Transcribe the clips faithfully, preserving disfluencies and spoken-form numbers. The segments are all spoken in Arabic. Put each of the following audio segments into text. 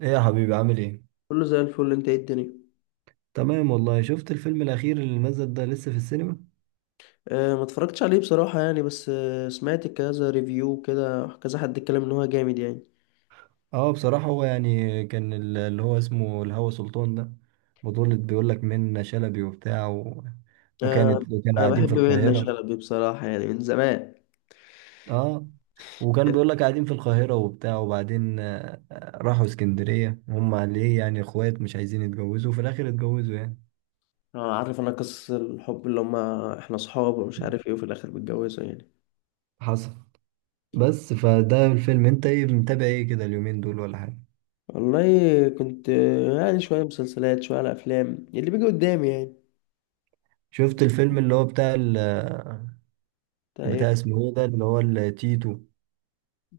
ايه يا حبيبي، عامل ايه؟ كله زي الفل. انت ايه الدنيا؟ تمام والله. شفت الفيلم الاخير اللي نزل ده لسه في السينما؟ أه، ما اتفرجتش عليه بصراحة يعني، بس أه سمعت كذا ريفيو كده، كذا حد اتكلم ان هو جامد يعني. اه، بصراحة هو يعني كان ال- اللي هو اسمه الهوى سلطان ده. بطولة بيقول لك منة شلبي وبتاع و... وكانت أه، كانوا انا قاعدين في بحب منة القاهرة. شلبي بصراحة يعني من زمان. اه، وكانوا بيقول لك قاعدين في القاهرة وبتاع وبعدين آه، آه، راحوا اسكندرية. هم ليه يعني اخوات مش عايزين يتجوزوا، وفي الاخر اتجوزوا يعني. اه، عارف، انا قصص الحب اللي هما احنا صحاب ومش عارف ايه وفي الاخر بيتجوزوا يعني. حصل. بس فده الفيلم، انت ايه متابع ايه كده اليومين دول ولا حاجة؟ والله كنت آه، يعني شوية مسلسلات، شوية على افلام يعني اللي بيجي قدامي يعني. شفت الفيلم اللي هو بتاع ال طيب. بتاع اسمه ايه ده اللي هو التيتو؟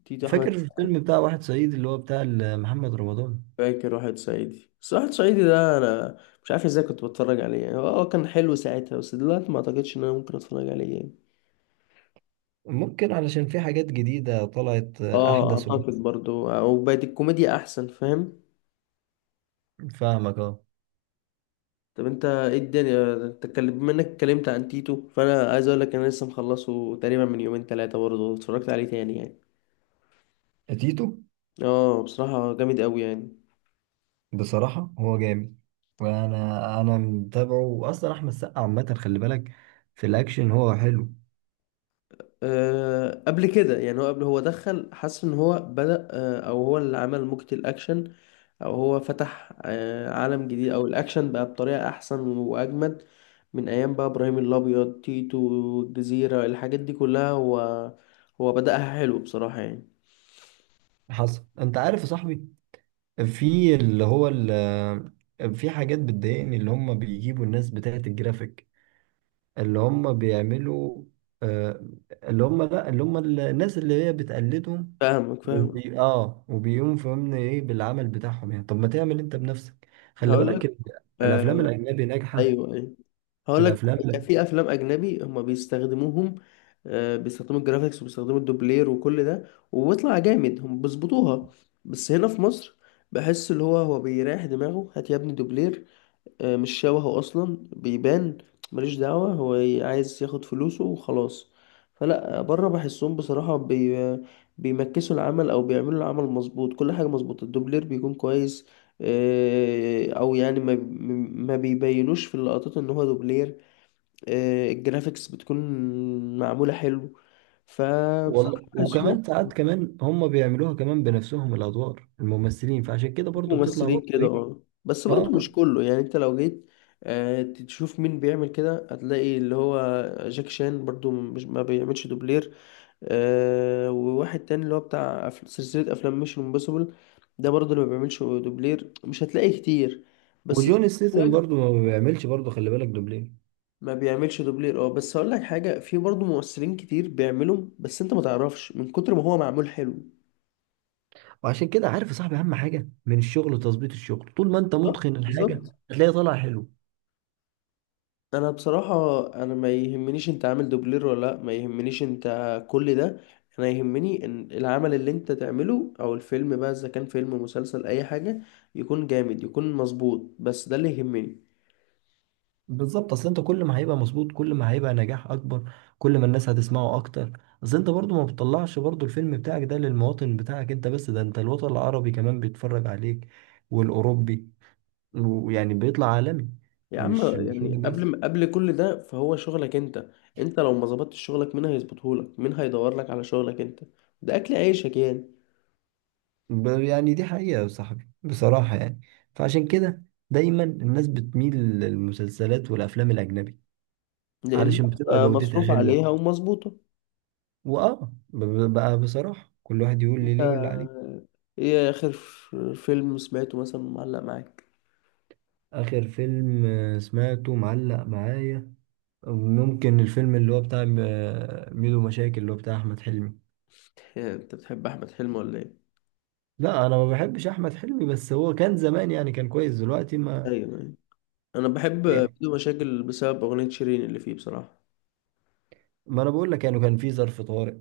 تيتو احمد. فاكر الفيلم بتاع واحد صعيدي اللي هو بتاع ال- محمد رمضان؟ فاكر واحد صعيدي، بس واحد صعيدي ده انا مش عارف ازاي كنت بتفرج عليه يعني. هو هو كان حلو ساعتها، بس دلوقتي ما اعتقدش ان انا ممكن اتفرج عليه يعني. ممكن علشان في حاجات جديدة طلعت، آه، اه، أحدث وأحسن. اعتقد برضو، او بقت الكوميديا احسن، فاهم؟ فاهمك، اه. طب انت ايه الدنيا؟ انت اتكلم- بما انك اتكلمت عن تيتو، فانا عايز اقول لك انا لسه مخلصه تقريبا من يومين ثلاثه، برضو اتفرجت عليه تاني يعني. تيتو. اه، بصراحه جامد قوي يعني. بصراحة هو جامد. وأنا أنا متابعه، وأصلا أحمد السقا عامة خلي بالك. في الأكشن هو حلو. آه، قبل كده يعني، هو قبل هو دخل حس ان هو بدأ، آه، او هو اللي عمل موجة الاكشن، او هو فتح آه، عالم جديد، او الاكشن بقى بطريقة احسن واجمد من ايام بقى ابراهيم الابيض، تيتو، والجزيرة، الحاجات دي كلها هو. هو بدأها حلو بصراحة يعني. حصل. أنت عارف يا صاحبي، في اللي هو ال- في حاجات بتضايقني، اللي هم بيجيبوا الناس بتاعت الجرافيك. اللي هم بيعملوا آه، اللي هم لا اللي هم الناس اللي هي بتقلدهم. فاهمك، فاهمك. وبي... اه، وبيقوم فهمنا ايه بالعمل بتاعهم يعني. طب ما تعمل انت بنفسك. خلي هقول لك. بالك ال- الافلام آه، الاجنبي ناجحه. ايوه، ايوه. هقول لك، الافلام، لا. في افلام اجنبي هم بيستخدموهم. آه، بيستخدموا الجرافيكس، وبيستخدموا الدوبلير، وكل ده، وبيطلع جامد، هم بيظبطوها. بس هنا في مصر، بحس اللي هو هو بيريح دماغه، هات يا ابني دوبلير. آه، مش شبهه اصلا، بيبان. ماليش دعوة، هو ي- عايز ياخد فلوسه وخلاص. فلا، بره بحسهم بصراحة، بي بيمكسوا العمل، او بيعملوا العمل مظبوط، كل حاجة مظبوطة، الدوبلير بيكون كويس، آه، او يعني، ما ما بيبينوش في اللقطات ان هو دوبلير. آه، الجرافيكس بتكون معمولة حلو. فبصراحة والله بحسهم وكمان ساعات كمان هم بيعملوها كمان بنفسهم الادوار الممثلين، فعشان كده برضو بتطلع ممثلين برضو كده، ايه. اه، بس برضه اه، مش كله يعني. انت لو جيت آه، تشوف مين بيعمل كده، هتلاقي اللي هو جاك شان برضو مش ما بيعملش دوبلير، آه، وواحد تاني اللي هو بتاع أف- سلسلة أفلام ميشن امبوسيبل، ده برضو اللي ما بيعملش دوبلير، مش هتلاقي كتير بس زي وجون ما ستيثم قلت لك، برضو ما بيعملش برضو خلي بالك دوبلين. ما بيعملش دوبلير. اه بس هقول لك حاجة، في برضو ممثلين كتير بيعملهم، بس انت ما تعرفش من كتر ما هو معمول حلو. وعشان كده عارف يا صاحبي، اهم حاجه من الشغل وتظبيط الشغل، طول ما انت بالظبط، متقن الحاجه بالظبط. هتلاقيها طالعه حلو. انا بصراحة، انا ما يهمنيش انت عامل دوبلير ولا لا، ما يهمنيش انت كل ده. انا يهمني ان العمل اللي انت تعمله، او الفيلم بقى، اذا كان فيلم مسلسل اي حاجة، يكون جامد، يكون مظبوط، بس ده اللي يهمني. بالظبط، اصل انت كل ما هيبقى مظبوط كل ما هيبقى نجاح اكبر، كل ما الناس هتسمعه اكتر. اصل انت برضو ما بتطلعش برضو الفيلم بتاعك ده للمواطن بتاعك انت بس، ده انت الوطن العربي كمان بيتفرج عليك، والاوروبي، ويعني بيطلع عالمي. يا عم مش مش يعني، واحد قبل بس. ما قبل كل ده، فهو شغلك انت. انت لو ما ظبطتش شغلك، مين هيظبطهولك؟ مين هيدور لك على شغلك؟ انت، ده اكل عيشك يعني. ب- يعني دي حقيقة يا صاحبي بصراحة يعني. فعشان كده دايما الناس بتميل للمسلسلات والافلام الاجنبي لان علشان بتبقى آه، جودتها مصروف حلوة. عليها ومظبوطة. واه ب- ب- بقى بصراحة كل واحد يقول لي انت، ليه واللي عليه. ايه اخر فيلم سمعته مثلا معلق معاك؟ آخر فيلم آه، سمعته معلق معايا. ممكن الفيلم اللي هو بتاع م- آه، ميدو مشاكل اللي هو بتاع أحمد حلمي. إيه، انت بتحب احمد حلمي ولا ايه؟ لا، أنا ما بحبش أحمد حلمي، بس هو كان زمان يعني كان كويس، دلوقتي ما. ايوه، أيوة. انا بحب يعني بدون مشاكل بسبب اغنيه شيرين اللي فيه بصراحه. ما أنا بقول لك يعني كان في ظرف طارئ.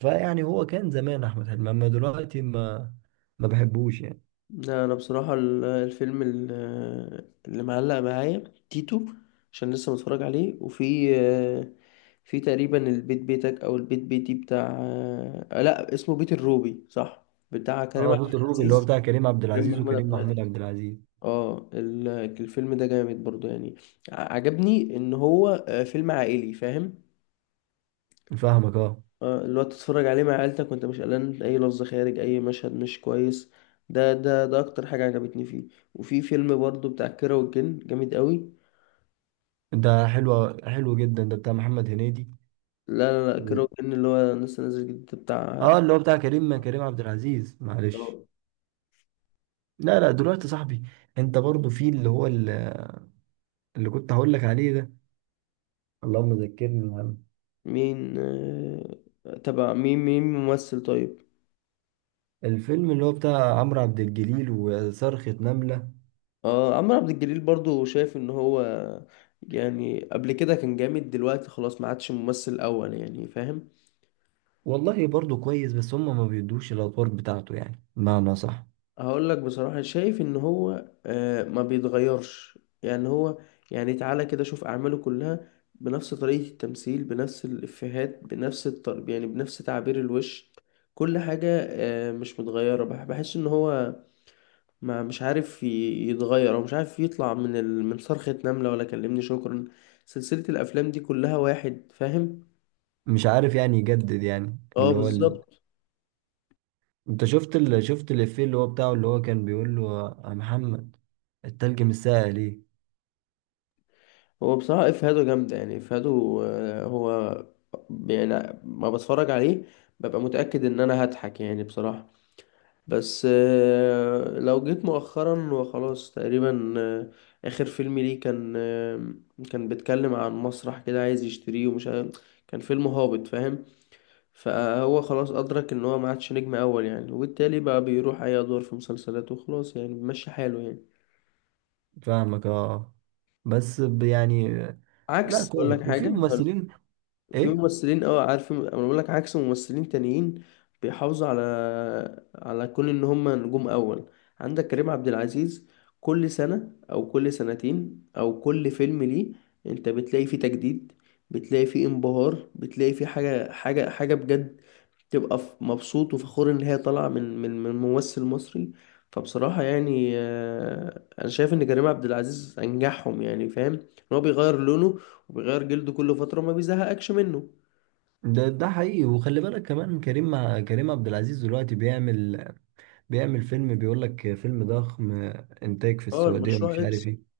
فيعني هو كان زمان أحمد حلمي، أما دلوقتي ما ما بحبوش يعني. لا، انا بصراحه ال- الفيلم ال- اللي معلق معايا تيتو، عشان لسه متفرج عليه، وفي آه، في تقريبا البيت بيتك او البيت بيتي بتاع، آه، لا، اسمه بيت الروبي، صح، بتاع كريم اه، عبد بوت الروبي اللي هو العزيز. بتاع كريم عبد كريم العزيز محمود وكريم عبد العزيز. محمود عبد العزيز. اه، ال- الفيلم ده جامد برضو يعني. ع- عجبني ان هو آه، فيلم عائلي، فاهم؟ فاهمك، اه. آه، اللي هو تتفرج عليه مع عيلتك وانت مش قلقان، اي لفظ خارج، اي مشهد مش كويس، ده ده ده اكتر حاجة عجبتني فيه. وفي فيلم برضو بتاع كيرة والجن، جامد قوي. ده حلو حلو جدا، ده بتاع محمد هنيدي. لا، لا، لا، كيرة والجن اللي هو لسه نازل جديد بتاع اه، اللي احمد. هو بتاع كريم كريم عبد العزيز، معلش. آه، لا لا، دلوقتي يا صاحبي انت برضو في اللي هو ال- اللي كنت هقول لك عليه ده. اللهم ذكرني الهم. مين آه، تبع؟ مين مين ممثل طيب؟ الفيلم اللي هو بتاع عمرو عبد الجليل وصرخة نملة. اه، عمرو عبد الجليل برضو شايف ان هو يعني قبل كده كان جامد، دلوقتي خلاص ما عادش ممثل اول يعني، فاهم؟ والله برضو كويس، بس هم ما بيدوش الادوار بتاعته يعني، بمعنى صح. هقول لك بصراحة، شايف ان هو آه، ما بيتغيرش يعني. هو يعني، تعالى كده شوف اعماله كلها، بنفس طريقة التمثيل، بنفس الافيهات، بنفس الطرب يعني، بنفس تعبير الوش، كل حاجة آه، مش متغيرة. بح- بحس ان هو ما مش عارف ي- يتغير، او مش عارف يطلع من ال... من صرخة نملة ولا كلمني شكرا، سلسلة الافلام دي كلها واحد، فاهم؟ مش عارف يعني يجدد يعني اه، اللي هو ال... بالظبط. انت شفت ال... شفت الافيه اللي هو بتاعه اللي هو كان بيقول له، يا محمد، التلج مش ساقع ليه؟ هو بصراحة إفهاده جامدة يعني، إفهاده آه، هو يعني، ما بتفرج عليه ببقى متأكد إن أنا هضحك يعني بصراحة. بس آه، لو جيت مؤخرا وخلاص تقريبا، آه، آخر فيلم ليه كان آه، كان بيتكلم عن مسرح كده عايز يشتريه ومش عارف، كان فيلم هابط، فاهم؟ فهو خلاص أدرك إن هو ما عادش نجم أول يعني، وبالتالي بقى بيروح أي أدوار في مسلسلات وخلاص يعني، بيمشي حاله يعني. فاهمك، اه. بس ب- يعني. لا، عكس، أقول لك كويس. وفي حاجة. ممثلين. في ايه؟ ممثلين، اه، عارف، انا بقول لك عكس، ممثلين تانيين بيحافظوا على على كون ان هم نجوم اول. عندك كريم عبد العزيز، كل سنة او كل سنتين او كل فيلم ليه، انت بتلاقي فيه تجديد، بتلاقي فيه انبهار، بتلاقي فيه حاجة، حاجة، حاجة بجد، تبقى ف- مبسوط وفخور ان هي طالعة من من من ممثل مصري. فبصراحة يعني، آه، انا شايف ان كريم عبد العزيز انجحهم يعني، فاهم ان هو بيغير لونه وبيغير جلده كل فترة، ما بيزهقكش منه. ده ده حقيقي. وخلي بالك كمان، كريم مع كريم عبد العزيز دلوقتي بيعمل بيعمل فيلم، بيقول لك فيلم ضخم، انتاج في اه، السعودية ومش المشروع عارف اكس. ايه.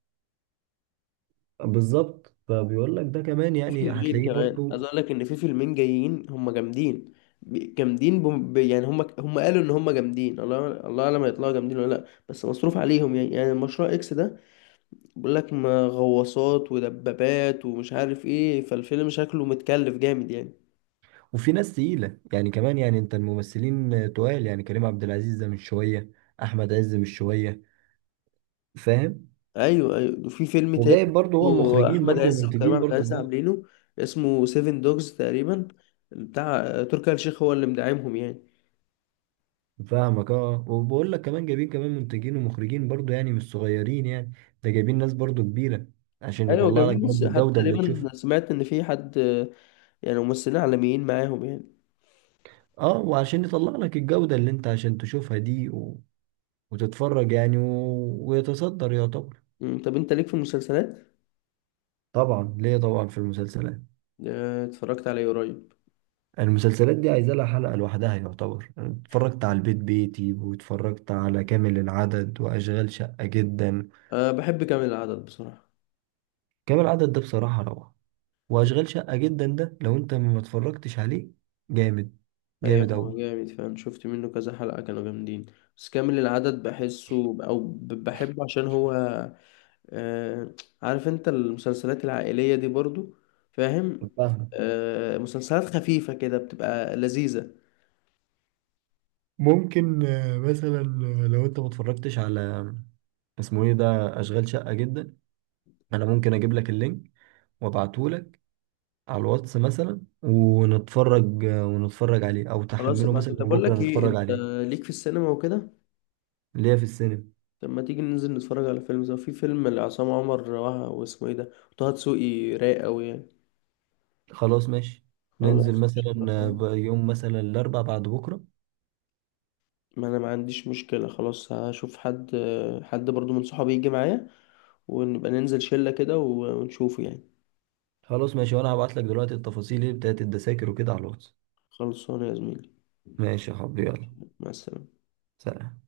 بالظبط، فبيقول لك ده كمان في يعني، فيلمين هتلاقيه كمان عايز برضو. اقول لك ان في فيلمين جايين هم جامدين، ب- جامدين بم... ب- يعني، هم هم قالوا ان هم جامدين، الله الله اعلم هيطلعوا جامدين ولا لا، بس مصروف عليهم يعني يعني المشروع اكس ده، بيقول لك ما غواصات ودبابات ومش عارف ايه، فالفيلم شكله متكلف جامد يعني. وفي ناس تقيلة يعني كمان، يعني انت الممثلين تقال يعني. كريم عبد العزيز ده مش شوية. احمد عز مش شوية. فاهم؟ ايوه، ايوه، وفي فيلم تاني وجايب برضو هو برضه مخرجين احمد برضو عز وكريم ومنتجين عبد برضو. العزيز عاملينه، اسمه سيفن دوجز تقريبا، بتاع تركي آل الشيخ، هو اللي مدعمهم يعني. فاهمك، اه. وبقول لك كمان جايبين كمان منتجين ومخرجين برضو، يعني مش صغيرين يعني. ده جايبين ناس برضو كبيرة، عشان ايوه، يطلع لك جميل، بس برضو حتى الجودة اللي تشوفها. تقريبا سمعت ان في حد، يعني ممثلين عالميين معاهم يعني. اه، وعشان يطلع لك الجودة اللي انت عشان تشوفها دي و... وتتفرج يعني و... ويتصدر يعتبر. أمم، طب انت ليك في المسلسلات طبعا ليه، طبعا في المسلسلات. آه، اتفرجت عليه قريب؟ المسلسلات دي عايزة لها حلقة لوحدها يعتبر. أنا اتفرجت على البيت بيتي، واتفرجت على كامل العدد، وأشغال شقة جدا. أه، بحب كامل العدد بصراحة. كامل العدد ده بصراحة روعة. واشغال شقة جدا ده، لو انت ما اتفرجتش عليه، جامد. ايوه، جامد اوي. هو جامد، فاهم، شفت منه كذا حلقة كانوا جامدين، بس كامل العدد بحسه، او ب- بحبه عشان هو أه، عارف انت المسلسلات العائلية دي برضو، فاهم؟ فاهمة؟ أه، مسلسلات خفيفة كده بتبقى لذيذة. ممكن آه، مثلا آه، لو انت ما اتفرجتش على، آه، اسمه ايه ده، اشغال شقة جدا. انا ممكن اجيب لك اللينك وابعته لك على الواتس مثلا، ونتفرج آه، ونتفرج عليه، او خلاص، تحمله ابعته. مثلا طب اقول لك وبكره ايه، نتفرج انت عليه. ليك في السينما وكده؟ اللي هي في السينما. طب ما تيجي ننزل نتفرج على فيلم سوا، في فيلم لعصام عمر وه- واسمه ايه ده، وطه دسوقي، رايق قوي يعني. خلاص ماشي. ننزل خلاص، مثلا آه، قشطة. ب- يوم مثلا الاربع بعد بكره. ما انا ما عنديش مشكلة، خلاص هشوف حد حد برضو من صحابي يجي معايا، ونبقى ننزل شلة كده ونشوفه يعني. خلاص ماشي، وانا هبعت لك دلوقتي التفاصيل ايه بتاعت الدساكر وكده على الواتس. خلصانه يا زميلي. ماشي يا حبيبي، يلا. مع السلامة. سلام.